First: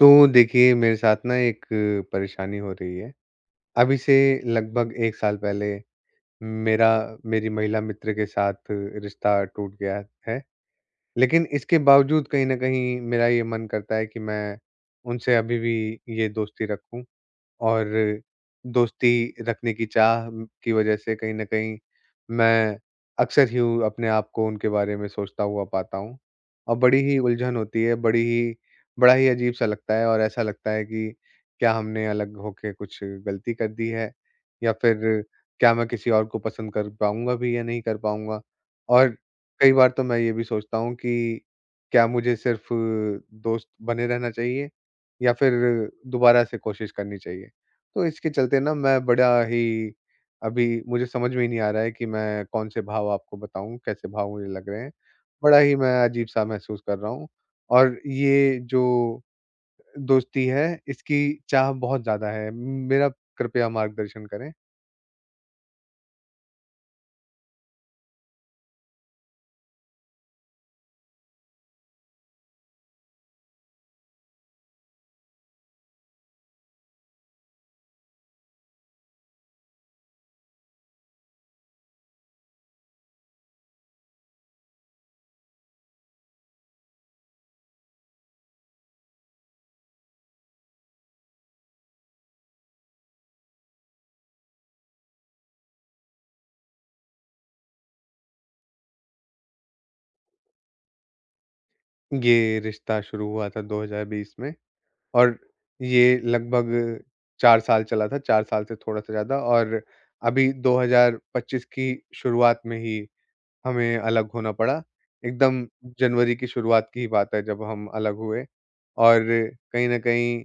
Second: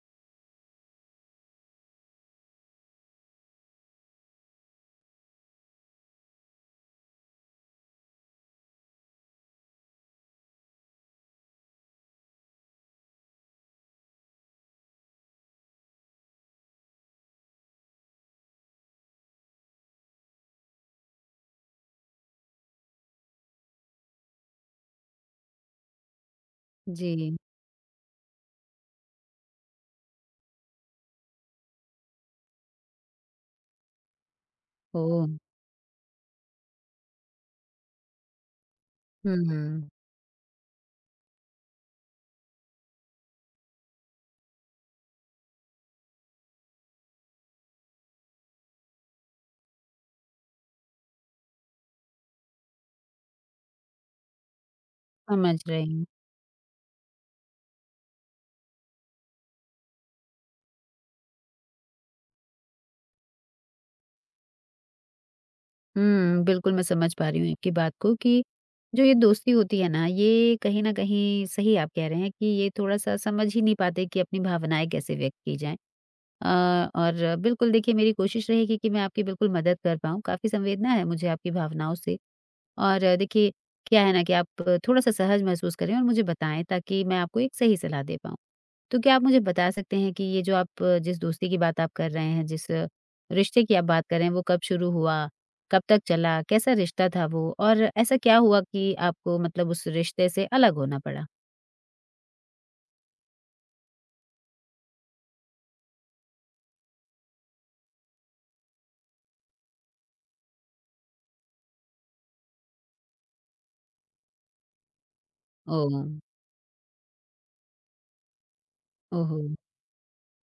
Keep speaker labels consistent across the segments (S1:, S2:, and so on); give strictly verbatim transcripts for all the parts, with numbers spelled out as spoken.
S1: तो देखिए मेरे साथ ना एक परेशानी हो रही है। अभी से लगभग एक साल पहले मेरा मेरी महिला मित्र के साथ रिश्ता टूट गया है। लेकिन इसके बावजूद कहीं न कहीं मेरा ये मन करता है कि मैं उनसे अभी भी ये दोस्ती रखूँ। और दोस्ती रखने की चाह म की वजह से कहीं न कहीं मैं अक्सर ही उ अपने आप को उनके बारे में सोचता हुआ पाता हूँ, और बड़ी ही
S2: जी।
S1: उलझन होती है। बड़ी ही बड़ा ही अजीब-सा लगता है, और ऐसा लगता है कि क्या हमने अलग होके कुछ गलती कर दी है? या फिर
S2: ओह!
S1: क्या मैं किसी और को पसंद कर पाऊँगा भी या नहीं कर पाऊँगा? और कई
S2: हुँ,
S1: बार तो मैं ये भी सोचता हूँ कि क्या मुझे सिर्फ़ दोस्त बने रहना चाहिए या फिर दोबारा से कोशिश करनी चाहिए? तो इसके चलते ना मैं बड़ा ही अभी मुझे समझ में ही नहीं आ रहा है कि मैं कौन से भाव आपको बताऊं, कैसे भाव मुझे लग रहे हैं। बड़ा
S2: समझ
S1: ही
S2: रही
S1: मैं
S2: हूँ।
S1: अजीब सा महसूस कर रहा हूँ, और ये जो दोस्ती है इसकी चाह बहुत ज्यादा है मेरा। कृपया मार्गदर्शन करें।
S2: हुँ, बिल्कुल मैं समझ पा रही हूँ आपकी बात को कि जो ये दोस्ती होती है ना, ये कहीं न कहीं सही आप कह रहे हैं कि ये थोड़ा-सा समझ ही नहीं पाते कि अपनी भावनाएँ कैसे व्यक्त की जाएँ। अ, और बिल्कुल देखिए मेरी कोशिश रहेगी कि मैं आपकी बिल्कुल मदद कर पाऊँ, काफ़ी संवेदना है मुझे आपकी भावनाओं से। और देखिए क्या है ना कि आप थोड़ा-सा सहज महसूस करें और मुझे बताएँ ताकि मैं आपको एक सही सलाह दे पाऊँ। तो क्या आप मुझे बता सकते हैं कि ये जो आप अ, जिस दोस्ती की बात आप कर रहे हैं, जिस अ, रिश्ते की आप बात कर रहे हैं, वो कब शुरू हुआ? कब तक चला? कैसा रिश्ता था वो? और ऐसा क्या हुआ कि आपको मतलब उस रिश्ते से अलग होना पड़ा?
S1: ये रिश्ता शुरू हुआ था दो हज़ार बीस में, और ये लगभग चार साल चला था, चार साल से थोड़ा सा ज्यादा, और अभी दो हज़ार पच्चीस की शुरुआत में ही हमें अलग होना पड़ा। एकदम
S2: ओह!
S1: जनवरी की शुरुआत की ही बात है जब हम अलग हुए, और
S2: ओहो!
S1: कहीं न कहीं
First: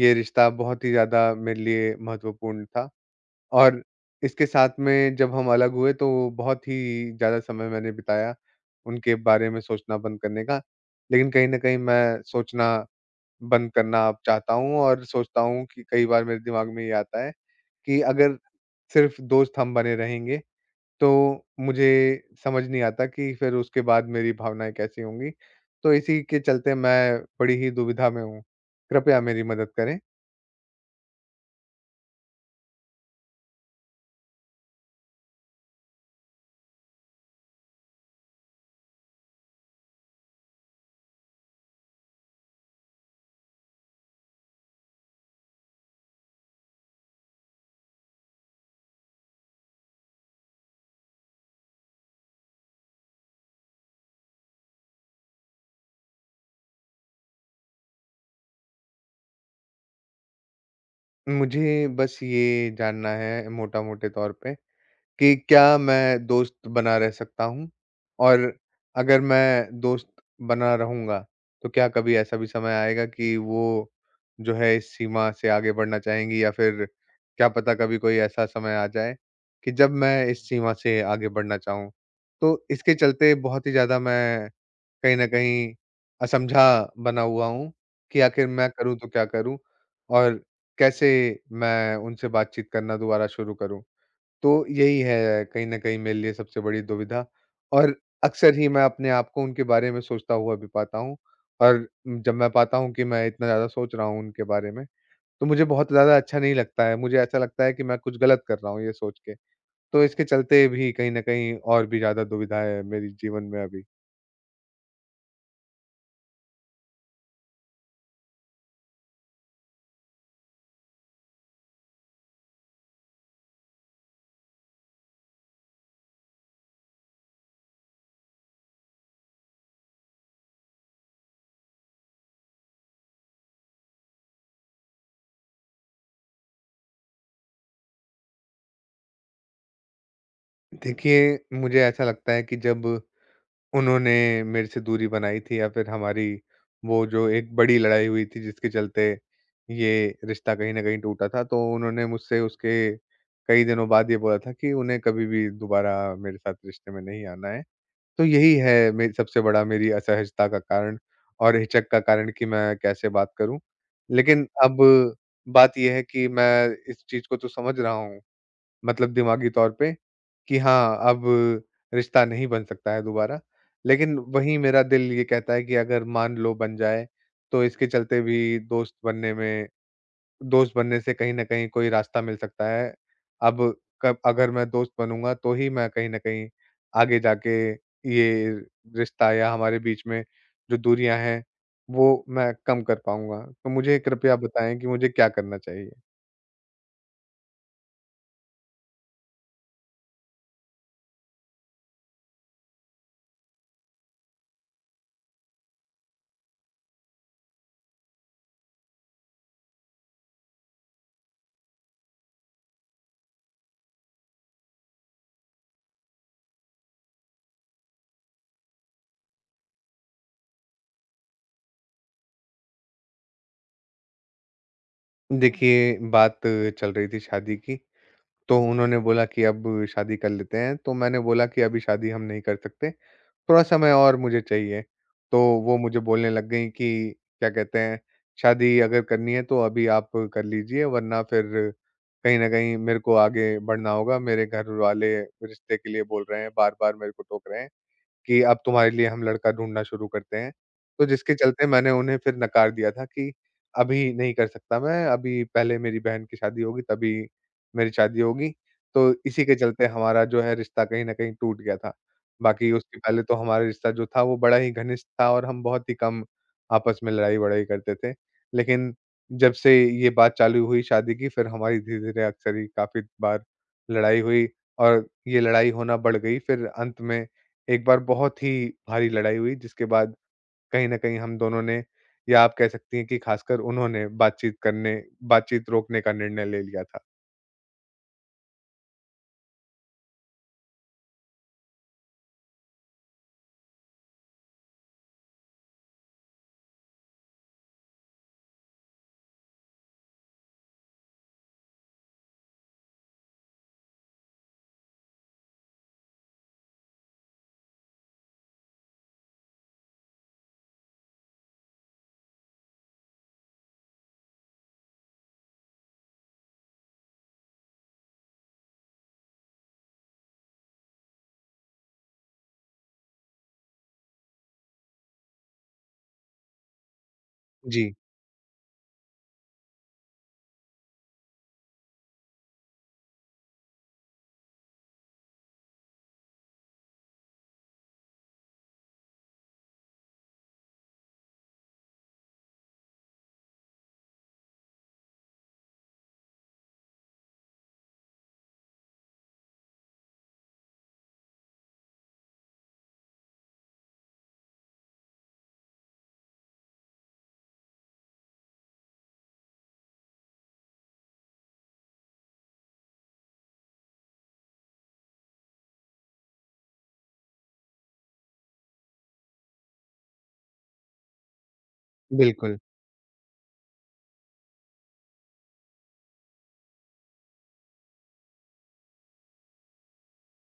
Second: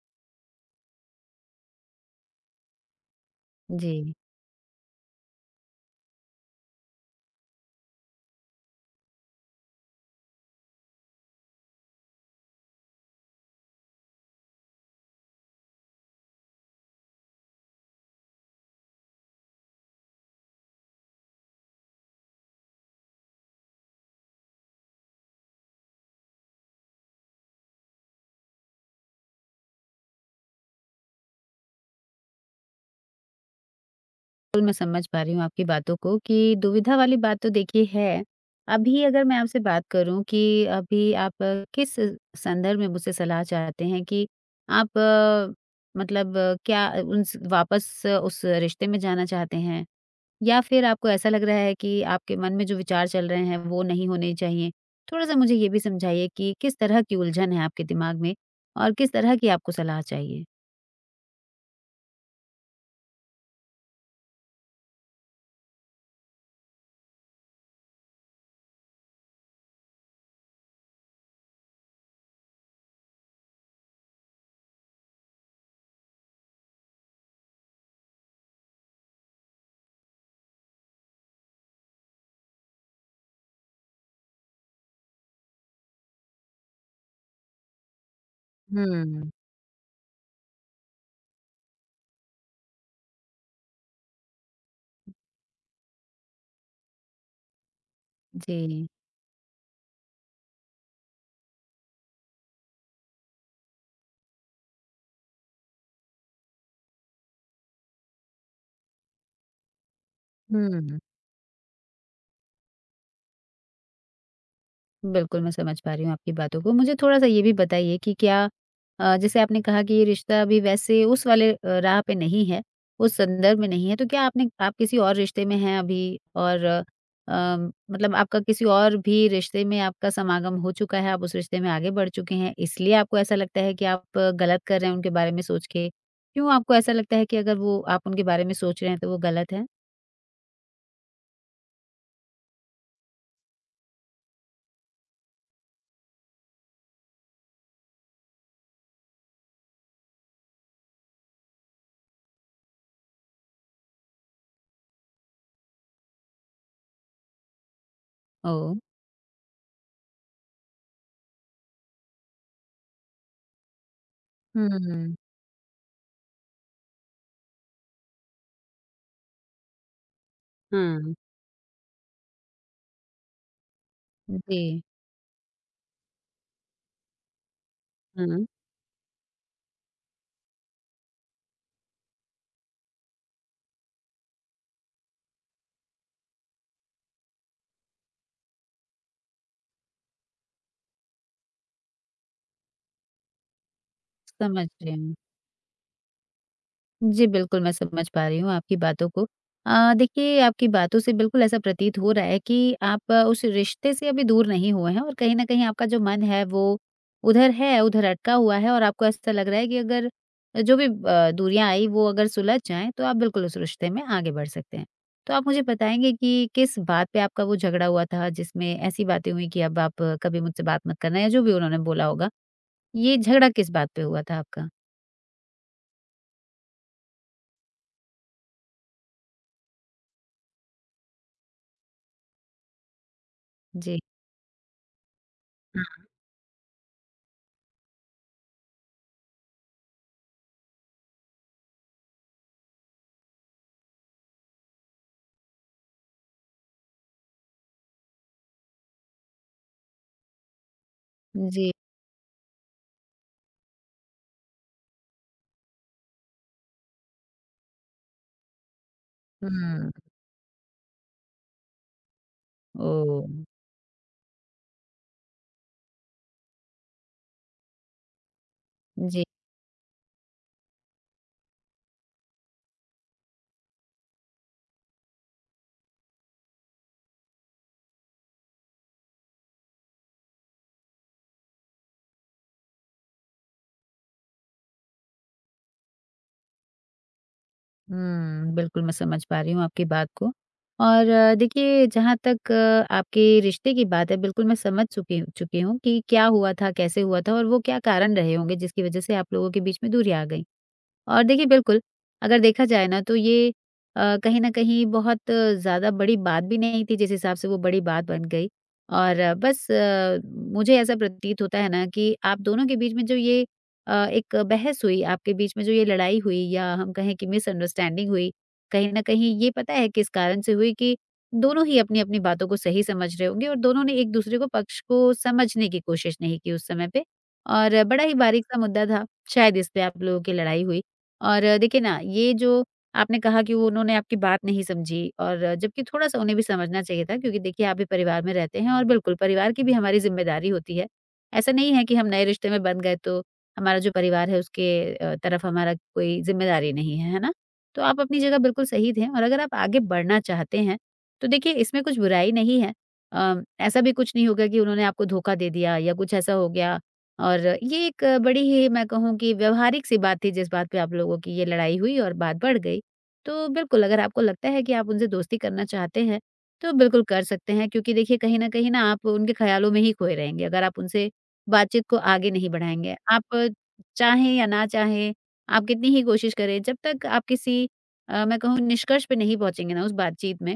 S1: ये रिश्ता बहुत ही ज़्यादा मेरे लिए महत्वपूर्ण था। और
S2: जी।
S1: इसके साथ में जब हम अलग हुए तो बहुत ही ज़्यादा समय मैंने बिताया उनके बारे में सोचना बंद करने का। लेकिन कहीं न कहीं मैं सोचना बंद करना अब चाहता हूँ, और सोचता हूँ कि कई बार मेरे दिमाग में ये आता है कि अगर सिर्फ़ दोस्त हम बने रहेंगे तो मुझे समझ नहीं आता कि फिर उसके बाद मेरी भावनाएँ कैसी होंगी। तो इसी के चलते मैं बड़ी ही दुविधा में हूँ। कृपया मेरी मदद करें।
S2: बिल्कुल, मैं समझ पा रही हूँ आपकी बातों को कि दुविधा वाली बात तो देखिए है। अभी अगर मैं आपसे बात करूँ कि अभी आप अ, किस संदर्भ में मुझसे सलाह चाहते हैं कि आप अ, मतलब अ, क्या उन स वापस अ, उस रिश्ते में जाना चाहते हैं? या फिर आपको ऐसा लग रहा है कि आपके मन में जो विचार चल रहे हैं वो नहीं होने चाहिए? थोड़ा-सा मुझे ये भी समझाइए कि किस तरह की उलझन है आपके दिमाग में और किस तरह की आपको सलाह चाहिए?
S1: मुझे बस ये जानना है मोटा-मोटे तौर पे कि क्या मैं दोस्त बना रह सकता हूँ? और अगर मैं दोस्त बना रहूँगा, तो क्या कभी ऐसा भी समय आएगा कि वो जो है इस सीमा से आगे बढ़ना चाहेंगी, या फिर क्या पता कभी कोई ऐसा समय आ जाए कि जब मैं इस सीमा से आगे बढ़ना चाहूँ? तो इसके चलते बहुत ही ज़्यादा मैं कहीं न कहीं असमझा बना हुआ हूँ कि आखिर मैं करूँ तो क्या
S2: हुँ।
S1: करूँ? और कैसे मैं उनसे बातचीत करना दोबारा शुरू करूँ? तो यही है कहीं न कहीं मेरे लिए सबसे बड़ी दुविधा, और अक्सर ही मैं
S2: जी।
S1: अपने आप को उनके बारे में सोचता हुआ भी पाता हूँ। और जब मैं पाता हूँ कि मैं इतना ज़्यादा सोच रहा हूँ उनके बारे में, तो मुझे बहुत ज़्यादा अच्छा नहीं लगता है। मुझे ऐसा लगता है कि मैं कुछ गलत कर रहा हूँ ये सोच के। तो इसके चलते भी
S2: हुँ।
S1: कहीं न कहीं और भी ज़्यादा दुविधा है मेरी जीवन में अभी।
S2: बिल्कुल, मैं समझ पा रही हूँ आपकी बातों को। मुझे थोड़ा-सा ये भी बताइए कि क्या अ, जैसे आपने कहा कि ये रिश्ता अभी वैसे उस वाले अ, राह पे नहीं है, उस संदर्भ में नहीं है, तो क्या आपने आप किसी और रिश्ते में हैं अभी? और अ, अम, मतलब आपका किसी और भी रिश्ते में आपका समागम हो चुका है, आप उस रिश्ते में आगे बढ़ चुके हैं, इसलिए आपको ऐसा लगता है कि आप अ, गलत कर रहे हैं उनके बारे में सोच के? क्यों आपको ऐसा लगता है कि अगर वो आप उनके बारे में सोच रहे हैं, तो वो गलत है?
S1: देखिए, मुझे ऐसा लगता है कि जब उन्होंने मेरे से दूरी बनाई थी, या फिर हमारी वो जो एक बड़ी लड़ाई हुई थी जिसके चलते ये रिश्ता कहीं न कहीं टूटा था, तो उन्होंने मुझसे उसके कई दिनों बाद ये बोला था कि उन्हें कभी भी दोबारा मेरे साथ रिश्ते में नहीं आना है। तो यही
S2: ओह!
S1: है मेरी सबसे बड़ा मेरी असहजता का कारण और हिचक का कारण कि मैं कैसे बात करूँ। लेकिन
S2: हुँ,
S1: अब
S2: हुँ।
S1: बात ये है कि मैं इस चीज़ को तो समझ रहा हूँ, मतलब दिमागी तौर पे, कि हाँ,
S2: हुँ।
S1: अब रिश्ता नहीं बन सकता है दोबारा। लेकिन वहीं
S2: जी।
S1: मेरा दिल ये कहता है कि अगर मान लो बन जाए, तो इसके चलते
S2: हुँ।
S1: भी दोस्त बनने में दोस्त बनने से कहीं न कहीं कोई रास्ता मिल सकता है। अब कब अगर मैं दोस्त बनूँगा, तो ही मैं कहीं न कहीं आगे जाके ये रिश्ता या हमारे बीच में जो दूरियाँ हैं, वो मैं कम कर पाऊँगा। तो मुझे कृपया
S2: समझ
S1: बताएँ कि
S2: रही
S1: मुझे
S2: हूँ।
S1: क्या करना चाहिए?
S2: जी, बिल्कुल, मैं समझ पा रही हूँ आपकी बातों को। अ, देखिए, आपकी बातों से बिल्कुल ऐसा प्रतीत हो रहा है कि आप आ, उस रिश्ते से अभी दूर नहीं हुए हैं और कहीं न कहीं आपका जो मन है, वो उधर है, उधर अटका हुआ है और आपको ऐसा लग रहा है कि अगर जो भी अ, दूरियाँ आई, वो अगर सुलझ जाएँ, तो आप बिल्कुल उस रिश्ते में आगे बढ़ सकते हैं। तो आप मुझे बताएँगे कि किस बात पे आपका वो झगड़ा हुआ था, जिसमें ऐसी बातें हुई कि अब आप आ, कभी मुझसे बात मत करना या जो भी उन्होंने बोला होगा? ये झगड़ा किस बात पे हुआ था आपका?
S1: देखिए, बात चल रही थी शादी की। तो उन्होंने बोला कि अब शादी कर लेते हैं, तो मैंने बोला कि अभी शादी हम नहीं कर सकते, थोड़ा समय
S2: जी।
S1: और मुझे चाहिए। तो वो मुझे
S2: हाँ।
S1: बोलने लग गईं कि क्या कहते हैं, शादी अगर करनी है तो अभी आप कर लीजिए, वरना फिर कहीं न कहीं मेरे को आगे बढ़ना होगा, मेरे घर वाले रिश्ते के लिए बोल रहे हैं, बार-बार मेरे को टोक रहे हैं कि अब तुम्हारे लिए हम लड़का ढूँढना शुरू करते हैं। तो जिसके चलते
S2: जी,
S1: मैंने उन्हें फिर नकार दिया था कि अभी नहीं कर सकता मैं, अभी पहले मेरी बहन की शादी होगी तभी मेरी शादी होगी। तो इसी के चलते
S2: हुँ।
S1: हमारा जो है रिश्ता कहीं न कहीं टूट गया था। बाकी उसके पहले
S2: ओह!
S1: तो हमारा रिश्ता जो था वो बड़ा ही घनिष्ठ था, और हम बहुत ही कम आपस में लड़ाई-वड़ाई करते थे। लेकिन
S2: जी।
S1: जब से ये बात चालू हुई शादी की, फिर हमारी धीरे-धीरे अक्सर ही काफ़ी बार लड़ाई हुई, और ये लड़ाई होना बढ़ गई। फिर अंत में एक बार बहुत ही भारी लड़ाई हुई, जिसके बाद कहीं न कहीं हम दोनों ने, या आप कह सकती हैं कि ख़ासकर उन्होंने, बातचीत करने बातचीत रोकने का निर्णय ले लिया था।
S2: हुँ, बिल्कुल मैं समझ पा रही हूँ आपकी बात को और अ, देखिए जहाँ तक अ, आपके रिश्ते की बात है बिल्कुल मैं समझ चुकी चुकी हूँ कि क्या हुआ था, कैसे हुआ था और वो क्या कारण रहे होंगे जिसकी वज़ह से आप लोगों के बीच में दूरी आ गई। और देखिए बिल्कुल, अगर देखा जाए ना तो ये अ, कहीं न कहीं बहुत ज़्यादा बड़ी बात भी नहीं थी जिस हिसाब से वो बड़ी बात बन गई। और अ, बस अ, मुझे ऐसा प्रतीत होता है ना कि आप दोनों के बीच में जो ये अ, एक बहस हुई, आपके बीच में जो ये लड़ाई हुई या हम कहें कि मिसअंडरस्टैंडिंग हुई, कहीं न कहीं ये पता है किस कारण से हुई कि दोनों ही अपनी-अपनी बातों को सही समझ रहे होंगे और दोनों ने एक दूसरे को पक्ष को समझने की कोशिश नहीं की उस समय पे और
S1: जी,
S2: बड़ा ही बारीक-सा मुद्दा था, शायद इस पे आप लोगों की लड़ाई हुई। और अ, देखिए ना, ये जो आपने कहा कि वो उन्होंने आपकी बात नहीं समझी और अ, जबकि थोड़ा-सा उन्हें भी समझना चाहिए था क्योंकि देखिए आप भी परिवार में रहते हैं और बिल्कुल परिवार की भी हमारी ज़िम्मेदारी होती है। ऐसा नहीं है कि हम नए रिश्ते में बंध गए तो हमारा जो परिवार है उसके अ, तरफ हमारा कोई ज़िम्मेदारी नहीं है, है ना? तो आप अपनी जगह बिल्कुल सही थे और अगर आप आगे बढ़ना चाहते हैं, तो देखिए इसमें कुछ बुराई नहीं है। अ, ऐसा भी कुछ नहीं होगा कि उन्होंने आपको धोखा दे दिया या कुछ ऐसा हो गया और ये एक बड़ी ही मैं कहूँ कि व्यवहारिक सी बात थी जिस बात पे आप लोगों की ये लड़ाई हुई और बात बढ़ गई। तो बिल्कुल अगर आपको लगता है कि आप उनसे दोस्ती करना चाहते हैं, तो बिल्कुल कर सकते हैं क्योंकि देखिए कहीं न कहीं ना आप उनके ख़्यालों में ही खोए रहेंगे अगर आप उनसे बातचीत को आगे नहीं
S1: बिल्कुल।
S2: बढ़ाएँगे। आप चाहें या ना चाहें, आप कितनी ही कोशिश करें, जब तक आप किसी अ, मैं कहूँ निष्कर्ष पे नहीं पहुँचेंगे ना उस बातचीत में,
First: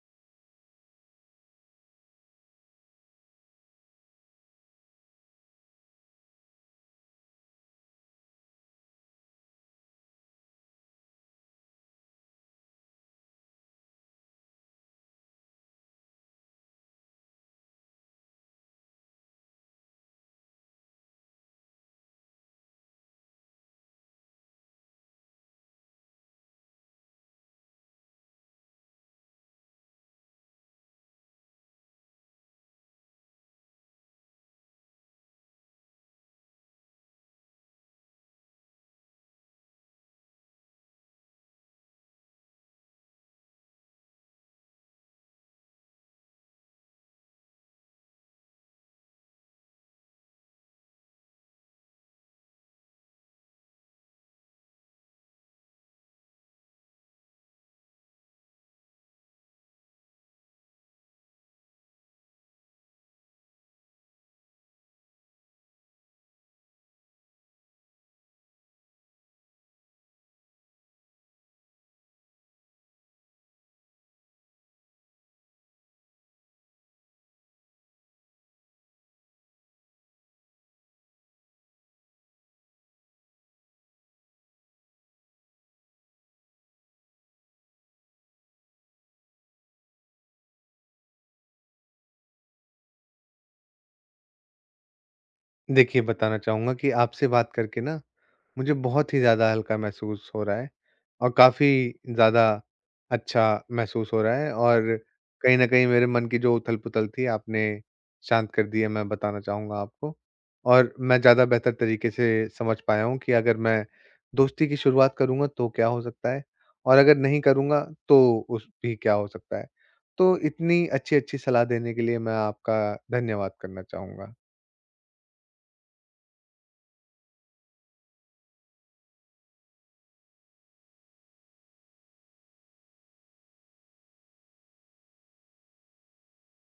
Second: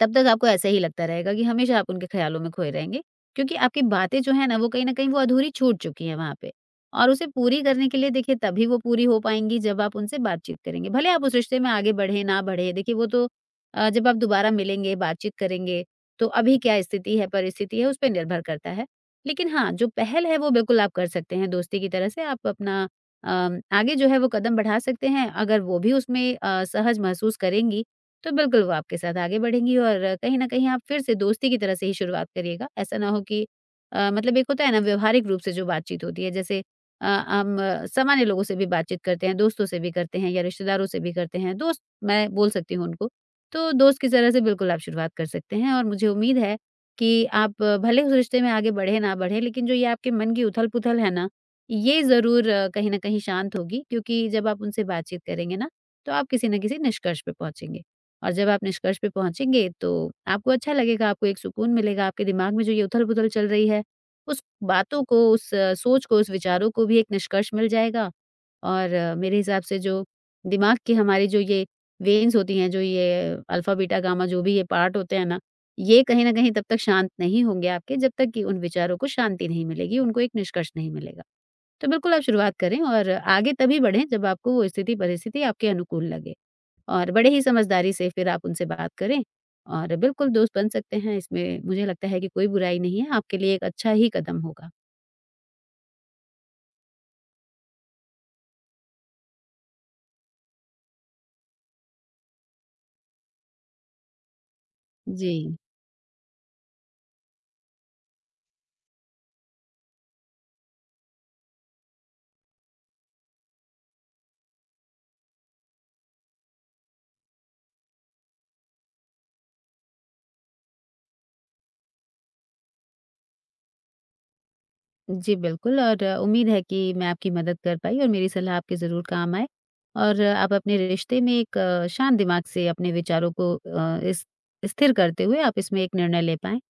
S2: तब तक आपको ऐसा ही लगता रहेगा कि हमेशा आप उनके ख़्यालों में खोए रहेंगे, क्योंकि आपकी बातें जो हैं ना वो कहीं न कहीं वो अधूरी छूट चुकी हैं वहाँ पे। और उसे पूरी करने के लिए देखिए तभी वो पूरी हो पाएँगी जब आप उनसे बातचीत करेंगे। भले आप उस रिश्ते में आगे बढ़े ना बढ़े देखिए वो तो अ, जब आप दोबारा मिलेंगे, बातचीत करेंगे तो अभी क्या स्थिति है, परिस्थिति है उस पे निर्भर करता है। लेकिन हाँ, जो पहल है वो बिल्कुल आप कर सकते हैं दोस्ती की तरह से आप अपना अ, आगे जो है वो कदम बढ़ा सकते हैं। अगर वो भी उसमें अ, सहज महसूस करेंगी तो बिल्कुल वो आपके साथ आगे बढ़ेंगी और कहीं न कहीं आप फिर से दोस्ती की तरह से ही शुरुआत करिएगा। ऐसा ना हो कि अ, मतलब एक होता है ना व्यवहारिक रूप से जो बातचीत होती है जैसे अ, हम अ, सामान्य लोगों से भी बातचीत करते हैं, दोस्तों से भी करते हैं या रिश्तेदारों से भी करते हैं, दोस्त मैं बोल सकती हूँ उनको। तो दोस्त की तरह से बिल्कुल आप शुरुआत कर सकते हैं और मुझे उम्मीद है कि आप अ, भले उस रिश्ते में आगे बढ़े ना बढ़े लेकिन जो ये आपके मन की उथल-पुथल है ना, ये ज़रूर कहीं न कहीं शांत होगी क्योंकि जब आप उनसे बातचीत करेंगे ना, तो आप किसी न किसी निष्कर्ष पे पहुँचेंगे। और जब आप निष्कर्ष पे पहुँचेंगे तो आपको अच्छा लगेगा, आपको एक सुकून मिलेगा, आपके दिमाग में जो ये उथल-पुथल चल रही है, उस बातों को, उस अ, सोच को, उस विचारों को भी एक निष्कर्ष मिल जाएगा। और अ, मेरे हिसाब से जो दिमाग की हमारी जो ये वेन्स होती हैं, जो ये अल्फा, बीटा, गामा जो भी ये पार्ट होते हैं ना, ये कहीं न कहीं तब तक शांत नहीं होंगे आपके जब तक कि उन विचारों को शांति नहीं मिलेगी, उनको एक निष्कर्ष नहीं मिलेगा। तो बिल्कुल आप शुरुआत करें और आगे तभी बढ़ें जब आपको वो स्थिति, परिस्थिति आपके अनुकूल लगे। और बड़े ही समझदारी से फिर आप उनसे बात करें और बिल्कुल दोस्त बन सकते हैं, इसमें मुझे लगता है कि कोई बुराई नहीं है, आपके लिए एक अच्छा ही कदम होगा।
S1: देखिए, बताना चाहूँगा कि आपसे बात करके ना मुझे बहुत ही ज़्यादा हल्का महसूस हो रहा है, और काफ़ी ज़्यादा अच्छा महसूस हो रहा है। और
S2: जी।
S1: कहीं न कहीं मेरे मन की जो उथल-पुथल थी, आपने शांत कर दी है, मैं बताना चाहूँगा आपको। और मैं ज़्यादा बेहतर तरीके से समझ पाया हूँ कि अगर मैं दोस्ती की शुरुआत करूँगा तो क्या हो सकता है, और अगर नहीं करूँगा तो उस भी क्या हो सकता है। तो इतनी अच्छी-अच्छी सलाह देने के लिए मैं आपका धन्यवाद करना चाहूँगा।
S2: जी, बिल्कुल और अ, उम्मीद है कि मैं आपकी मदद कर पाई और मेरी सलाह आपके ज़रूर काम आए और अ, आप अपने रिश्ते में एक अ, शांत दिमाग से अपने विचारों को अ, इस स्थिर करते हुए आप इसमें एक निर्णय ले पाएँ।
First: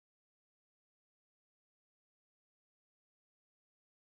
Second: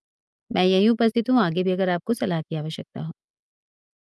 S2: मैं यहीं उपस्थित हूँ, आगे भी अगर आपको सलाह की आवश्यकता हो।